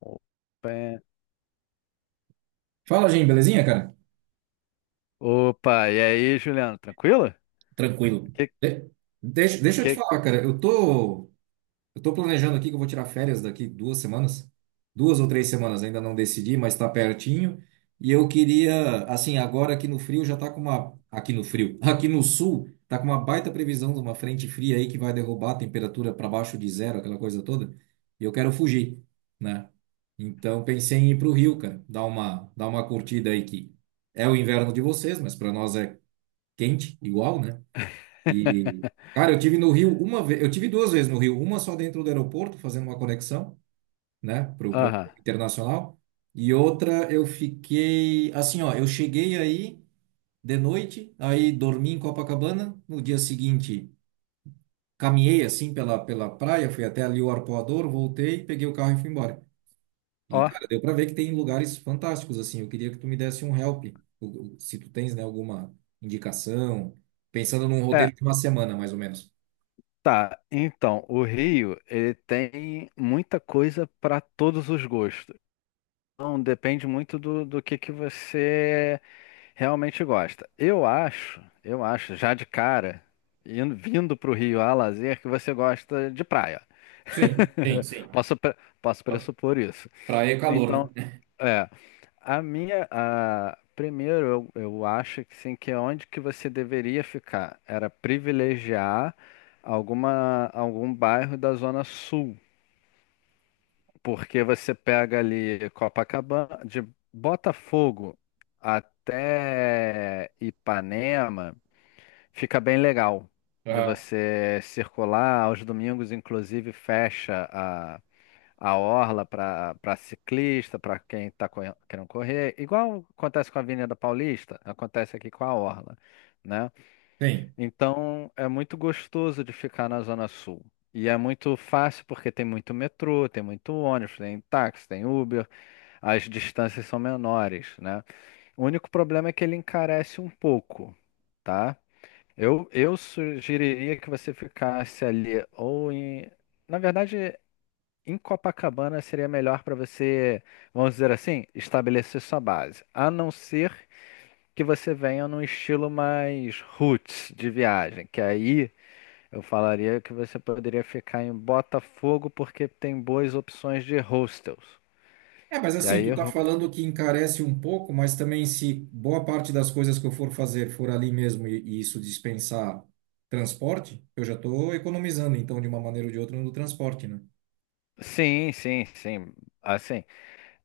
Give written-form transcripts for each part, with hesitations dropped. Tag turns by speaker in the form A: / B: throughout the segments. A: Opa, é-
B: Fala, Jim, belezinha, cara?
A: Opa, e aí, Juliano, tranquilo?
B: Tranquilo.
A: Que,
B: De- deixa eu te
A: que...
B: falar, cara. Eu tô planejando aqui que eu vou tirar férias daqui duas semanas. Duas ou três semanas, ainda não decidi, mas tá pertinho. E eu queria, assim, agora aqui no frio já tá com uma. Aqui no frio, aqui no sul, tá com uma baita previsão de uma frente fria aí que vai derrubar a temperatura para baixo de zero, aquela coisa toda. E eu quero fugir, né? Então pensei em ir pro Rio, cara, dar uma curtida aí que é o inverno de vocês, mas para nós é quente, igual, né? E, cara, eu tive duas vezes no Rio, uma só dentro do aeroporto, fazendo uma conexão, né, para pro
A: Aham,
B: internacional, e outra eu fiquei, assim, ó, eu cheguei aí de noite, aí dormi em Copacabana, no dia seguinte caminhei, assim, pela praia, fui até ali o Arpoador, voltei, peguei o carro e fui embora. E,
A: ó,
B: cara, deu pra ver que tem lugares fantásticos, assim. Eu queria que tu me desse um help, se tu tens, né, alguma indicação, pensando num
A: é,
B: roteiro de uma semana, mais ou menos.
A: tá, então, o Rio, ele tem muita coisa para todos os gostos. Então, depende muito do que você realmente gosta. Eu acho, já de cara, indo, vindo pro Rio a lazer, que você gosta de praia.
B: Sim, sim, sim.
A: Posso pressupor isso.
B: Praia é calor, né?
A: Então, é, primeiro, eu acho que sim, que é onde que você deveria ficar era privilegiar algum bairro da Zona Sul, porque você pega ali Copacabana, de Botafogo até Ipanema, fica bem legal de
B: Aham.
A: você circular. Aos domingos, inclusive, fecha a orla para ciclista, para quem está querendo correr, igual acontece com a Avenida Paulista, acontece aqui com a orla, né?
B: Tem.
A: Então é muito gostoso de ficar na Zona Sul. E é muito fácil porque tem muito metrô, tem muito ônibus, tem táxi, tem Uber, as distâncias são menores, né? O único problema é que ele encarece um pouco, tá? Eu sugeriria que você ficasse ali ou em. Na verdade. Em Copacabana seria melhor para você, vamos dizer assim, estabelecer sua base. A não ser que você venha num estilo mais roots de viagem, que aí eu falaria que você poderia ficar em Botafogo porque tem boas opções de hostels.
B: É, mas
A: E
B: assim,
A: aí,
B: tu tá
A: ro-
B: falando que encarece um pouco, mas também se boa parte das coisas que eu for fazer for ali mesmo e isso dispensar transporte, eu já tô economizando, então, de uma maneira ou de outra, no transporte, né?
A: sim, sim, sim. Assim,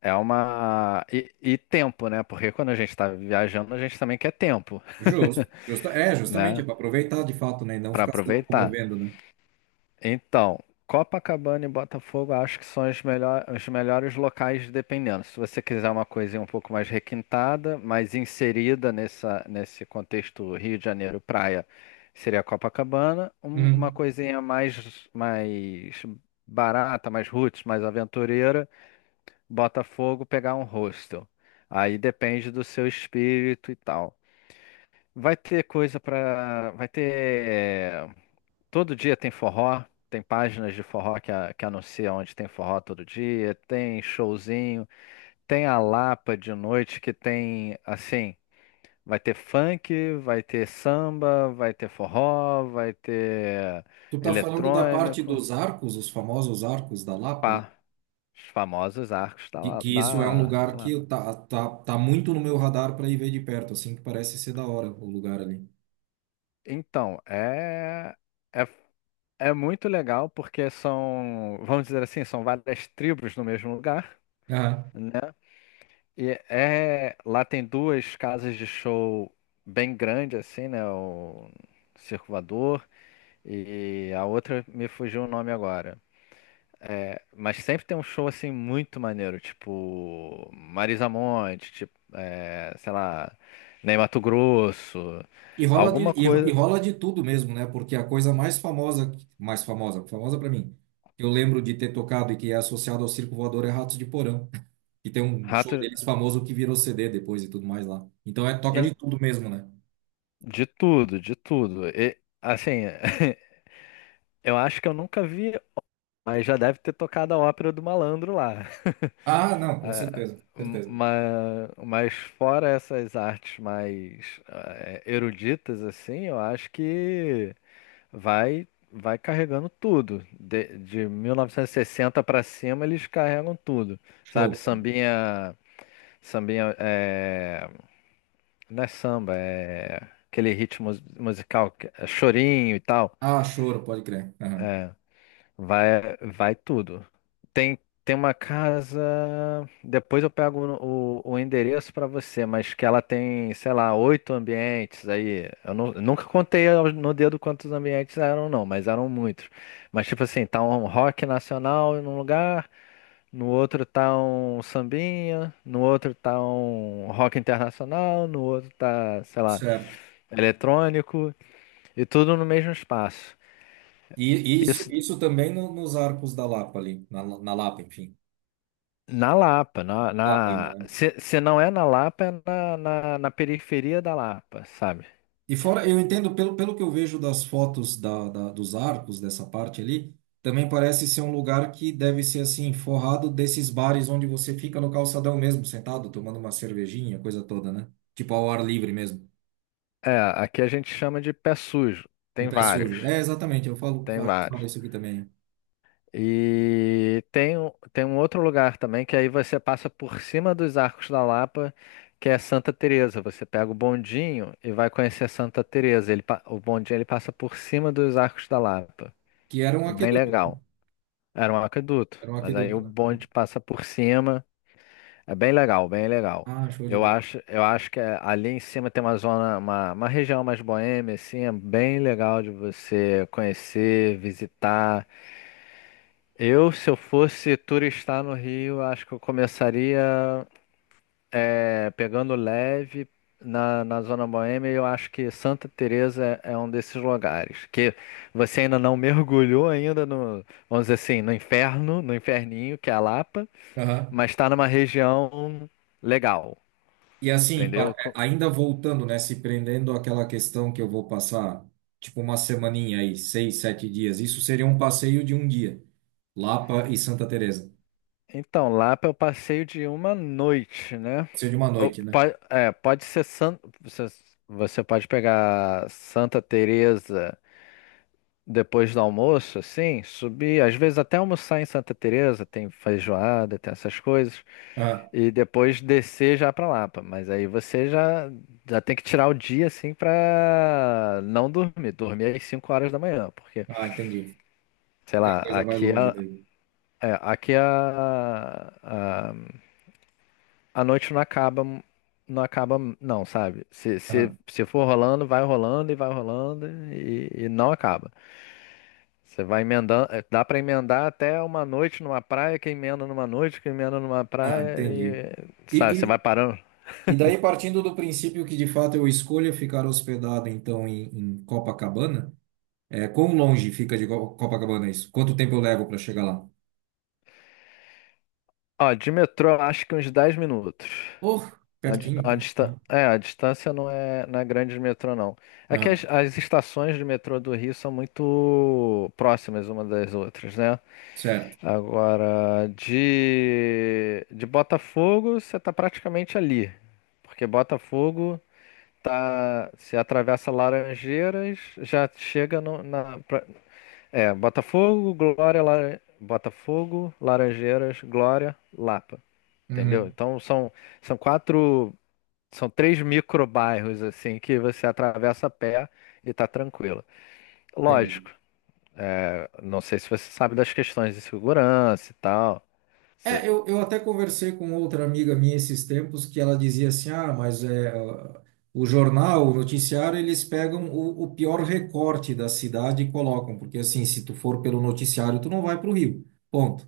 A: é uma. E tempo, né? Porque quando a gente está viajando, a gente também quer tempo,
B: Justo. Justa, é, justamente, é
A: né?
B: para aproveitar de fato, né? E não
A: Para
B: ficar se
A: aproveitar.
B: locomovendo, né?
A: Então, Copacabana e Botafogo acho que são os melhores locais, dependendo. Se você quiser uma coisinha um pouco mais requintada, mais inserida nesse contexto Rio de Janeiro praia, seria Copacabana. Uma
B: Uhum.
A: coisinha mais, mais barata, mais roots, mais aventureira, Botafogo pegar um hostel. Aí depende do seu espírito e tal. Vai ter coisa para, vai ter. Todo dia tem forró, tem páginas de forró que anunciam onde tem forró todo dia, tem showzinho, tem a Lapa de noite que tem, assim, vai ter funk, vai ter samba, vai ter forró, vai ter
B: Tu tá falando da parte
A: eletrônico,
B: dos arcos, os famosos arcos da Lapa, ali?
A: pá, os famosos arcos da,
B: que,
A: La-
B: que isso é um
A: da,
B: lugar
A: da
B: que
A: Lapa.
B: tá muito no meu radar para ir ver de perto, assim que parece ser da hora o lugar ali.
A: Então, é, é muito legal porque são, vamos dizer assim, são várias tribos no mesmo lugar,
B: Aham.
A: né? Lá tem duas casas de show bem grandes, assim, né? O Circo Voador e a outra me fugiu o nome agora. É, mas sempre tem um show, assim, muito maneiro, tipo Marisa Monte, tipo, é, sei lá, Ney Mato Grosso, alguma
B: E
A: coisa,
B: rola de tudo mesmo, né? Porque a coisa mais famosa, famosa para mim, que eu lembro de ter tocado e que é associado ao Circo Voador é Ratos de Porão, que tem um
A: rato
B: show deles famoso que virou CD depois e tudo mais lá. Então é toca
A: e-
B: de tudo mesmo, né?
A: de tudo, de tudo. E, assim, eu acho que eu nunca vi, mas já deve ter tocado a ópera do Malandro lá.
B: Ah, não, com certeza, certeza.
A: Mas fora essas artes mais eruditas, assim, eu acho que vai vai carregando tudo. De 1960 para cima, eles carregam tudo. Sabe,
B: Show.
A: sambinha, sambinha, não é samba, é aquele ritmo musical, que é chorinho e tal.
B: Ah, choro, pode crer. Aham.
A: Vai, vai tudo. Tem, tem uma casa. Depois eu pego o endereço pra você, mas que ela tem, sei lá, oito ambientes aí. Eu nunca contei no dedo quantos ambientes eram, não, mas eram muitos. Mas tipo assim, tá um rock nacional em um lugar, no outro tá um sambinha, no outro tá um rock internacional, no outro tá, sei lá,
B: Certo.
A: eletrônico, e tudo no mesmo espaço.
B: E, e isso, isso também nos Arcos da Lapa ali, na Lapa, enfim.
A: Na Lapa,
B: Lapa ainda, né?
A: Se, não é na Lapa, é na periferia da Lapa, sabe?
B: E fora, eu entendo, pelo que eu vejo das fotos dos arcos dessa parte ali, também parece ser um lugar que deve ser assim, forrado desses bares onde você fica no calçadão mesmo, sentado, tomando uma cervejinha, coisa toda, né? Tipo ao ar livre mesmo,
A: É, aqui a gente chama de pé sujo.
B: um
A: Tem
B: pé sujo.
A: vários,
B: É, exatamente, eu falo, a
A: tem
B: gente
A: vários.
B: fala isso aqui também, né?
A: E tem um outro lugar também que aí você passa por cima dos Arcos da Lapa, que é Santa Teresa. Você pega o bondinho e vai conhecer Santa Teresa. O bondinho ele passa por cima dos Arcos da Lapa.
B: Que era um
A: É bem
B: aqueduto, né?
A: legal. Era um aqueduto,
B: Era um
A: mas aí
B: aqueduto,
A: o
B: né?
A: bonde passa por cima. É bem legal, bem legal.
B: Ah, show de
A: Eu
B: bola.
A: acho, eu acho que ali em cima tem uma zona, uma região mais boêmia, assim, é bem legal de você conhecer, visitar. Eu, se eu fosse turistar no Rio, acho que eu começaria pegando leve na zona boêmia. E eu acho que Santa Teresa é um desses lugares que você ainda não mergulhou ainda no, vamos dizer assim, no inferno, no inferninho que é a Lapa,
B: Aham.
A: mas está numa região legal.
B: E assim,
A: Entendeu?
B: é, ainda voltando, né, se prendendo àquela questão que eu vou passar, tipo uma semaninha aí, seis, sete dias, isso seria um passeio de um dia, Lapa e Santa Teresa.
A: Então, Lapa é o passeio de uma noite, né?
B: Passeio de uma noite, né?
A: Pode ser San... Você você pode pegar Santa Teresa depois do almoço, assim, subir, às vezes até almoçar em Santa Teresa, tem feijoada, tem essas coisas,
B: Ah,
A: e depois descer já pra Lapa. Mas aí você já, já tem que tirar o dia, assim, pra não dormir. Dormir às 5 horas da manhã, porque,
B: ah, entendi.
A: sei
B: E a
A: lá,
B: coisa vai longe daí.
A: aqui é a noite não acaba, não acaba, não, sabe? Se, se,
B: Ah,
A: se for rolando, vai rolando e vai rolando e não acaba. Você vai emendando, dá pra emendar até uma noite numa praia, que emenda numa noite, que emenda numa
B: ah,
A: praia
B: entendi.
A: e,
B: E,
A: sabe, você vai
B: e,
A: parando.
B: e daí, partindo do princípio que de fato eu escolha ficar hospedado, então, em, em Copacabana, é, quão longe fica de Copacabana isso? Quanto tempo eu levo para chegar lá?
A: Ó, de metrô, eu acho que uns 10 minutos.
B: Oh, pertinho, então.
A: A distância não é, não é grande de metrô, não. É que
B: Ah,
A: as estações de metrô do Rio são muito próximas uma das outras, né?
B: certo.
A: Agora, de Botafogo, você tá praticamente ali. Porque Botafogo tá, se atravessa Laranjeiras, já chega Botafogo, Glória, Botafogo, Laranjeiras, Glória, Lapa. Entendeu?
B: Uhum.
A: Então são, são quatro. São três microbairros assim que você atravessa a pé e tá tranquilo.
B: Entendi.
A: Lógico, não sei se você sabe das questões de segurança e tal. Você-
B: Eu até conversei com outra amiga minha esses tempos que ela dizia assim, ah, mas é, ó, o jornal, o noticiário, eles pegam o pior recorte da cidade e colocam, porque assim, se tu for pelo noticiário, tu não vai para o Rio, ponto.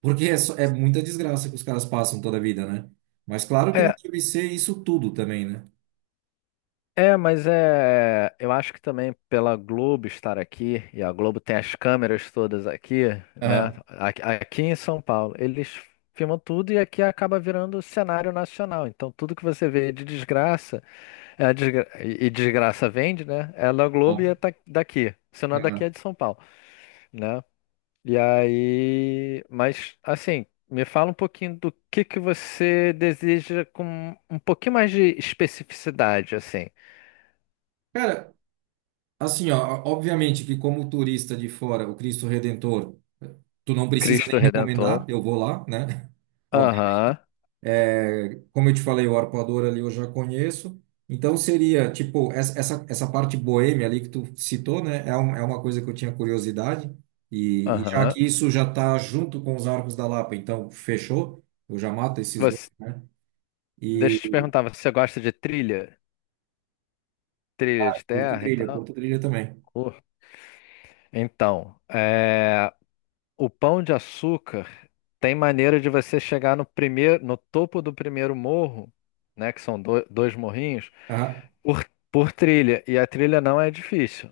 B: Porque é, é muita desgraça que os caras passam toda a vida, né? Mas claro que não
A: é,
B: deve ser isso tudo também, né?
A: É, mas é. Eu acho que também pela Globo estar aqui, e a Globo tem as câmeras todas aqui, né?
B: Ah.
A: Aqui, aqui em São Paulo, eles filmam tudo e aqui acaba virando cenário nacional. Então, tudo que você vê de desgraça, e desgraça vende, né? É da Globo
B: Bom.
A: e é daqui. Se não é daqui, é
B: Aham.
A: de São Paulo, né? E aí. Mas, assim. Me fala um pouquinho do que você deseja com um pouquinho mais de especificidade, assim.
B: Cara, assim, ó, obviamente que como turista de fora, o Cristo Redentor, tu não precisa
A: Cristo
B: nem recomendar,
A: Redentor.
B: eu vou lá, né?
A: Aham,
B: É, como eu te falei, o arpoador ali eu já conheço. Então seria, tipo, essa parte boêmia ali que tu citou, né? É, um, é uma coisa que eu tinha curiosidade. E já
A: aham.
B: que isso já tá junto com os Arcos da Lapa, então fechou. Eu já mato esses dois,
A: Você,
B: né?
A: deixa
B: E
A: eu te perguntar, você gosta de trilha? Trilha de terra e tal?
B: curto trilha também.
A: Uh, Então, é, o Pão de Açúcar tem maneira de você chegar no primeiro, no topo do primeiro morro, né, que são dois morrinhos,
B: Aham.
A: por trilha. E a trilha não é difícil.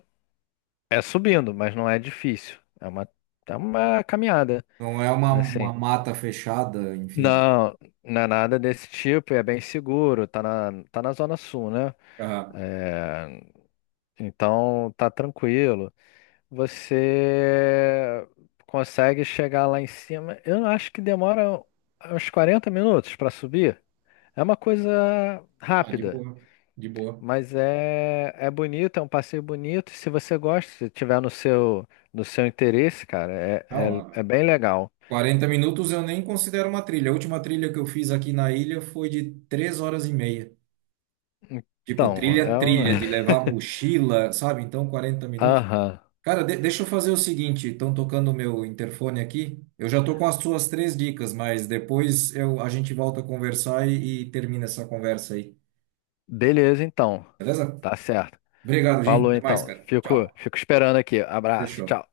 A: É subindo, mas não é difícil. É uma caminhada,
B: Não é
A: assim.
B: uma mata fechada, enfim.
A: Não, não é nada desse tipo, é bem seguro, tá na, tá na Zona Sul, né?
B: Aham.
A: É, então tá tranquilo. Você consegue chegar lá em cima. Eu acho que demora uns 40 minutos para subir. É uma coisa
B: Ah, de
A: rápida,
B: boa, de boa.
A: mas é, é bonito, é um passeio bonito. Se você gosta, se tiver no seu interesse, cara, é,
B: Não,
A: é,
B: ah,
A: é bem legal.
B: 40 minutos eu nem considero uma trilha. A última trilha que eu fiz aqui na ilha foi de 3 horas e meia. Tipo,
A: Então,
B: trilha,
A: é um.
B: trilha, de levar mochila, sabe? Então, quarenta minutos.
A: Aham.
B: Cara, deixa eu fazer o seguinte: estão tocando o meu interfone aqui. Eu já tô com as suas três dicas, mas depois a gente volta a conversar e termina essa conversa aí.
A: Beleza, então.
B: Beleza?
A: Tá certo.
B: Obrigado, gente.
A: Falou,
B: Até mais,
A: então.
B: cara.
A: Fico,
B: Tchau.
A: fico esperando aqui. Abraço.
B: Fechou.
A: Tchau.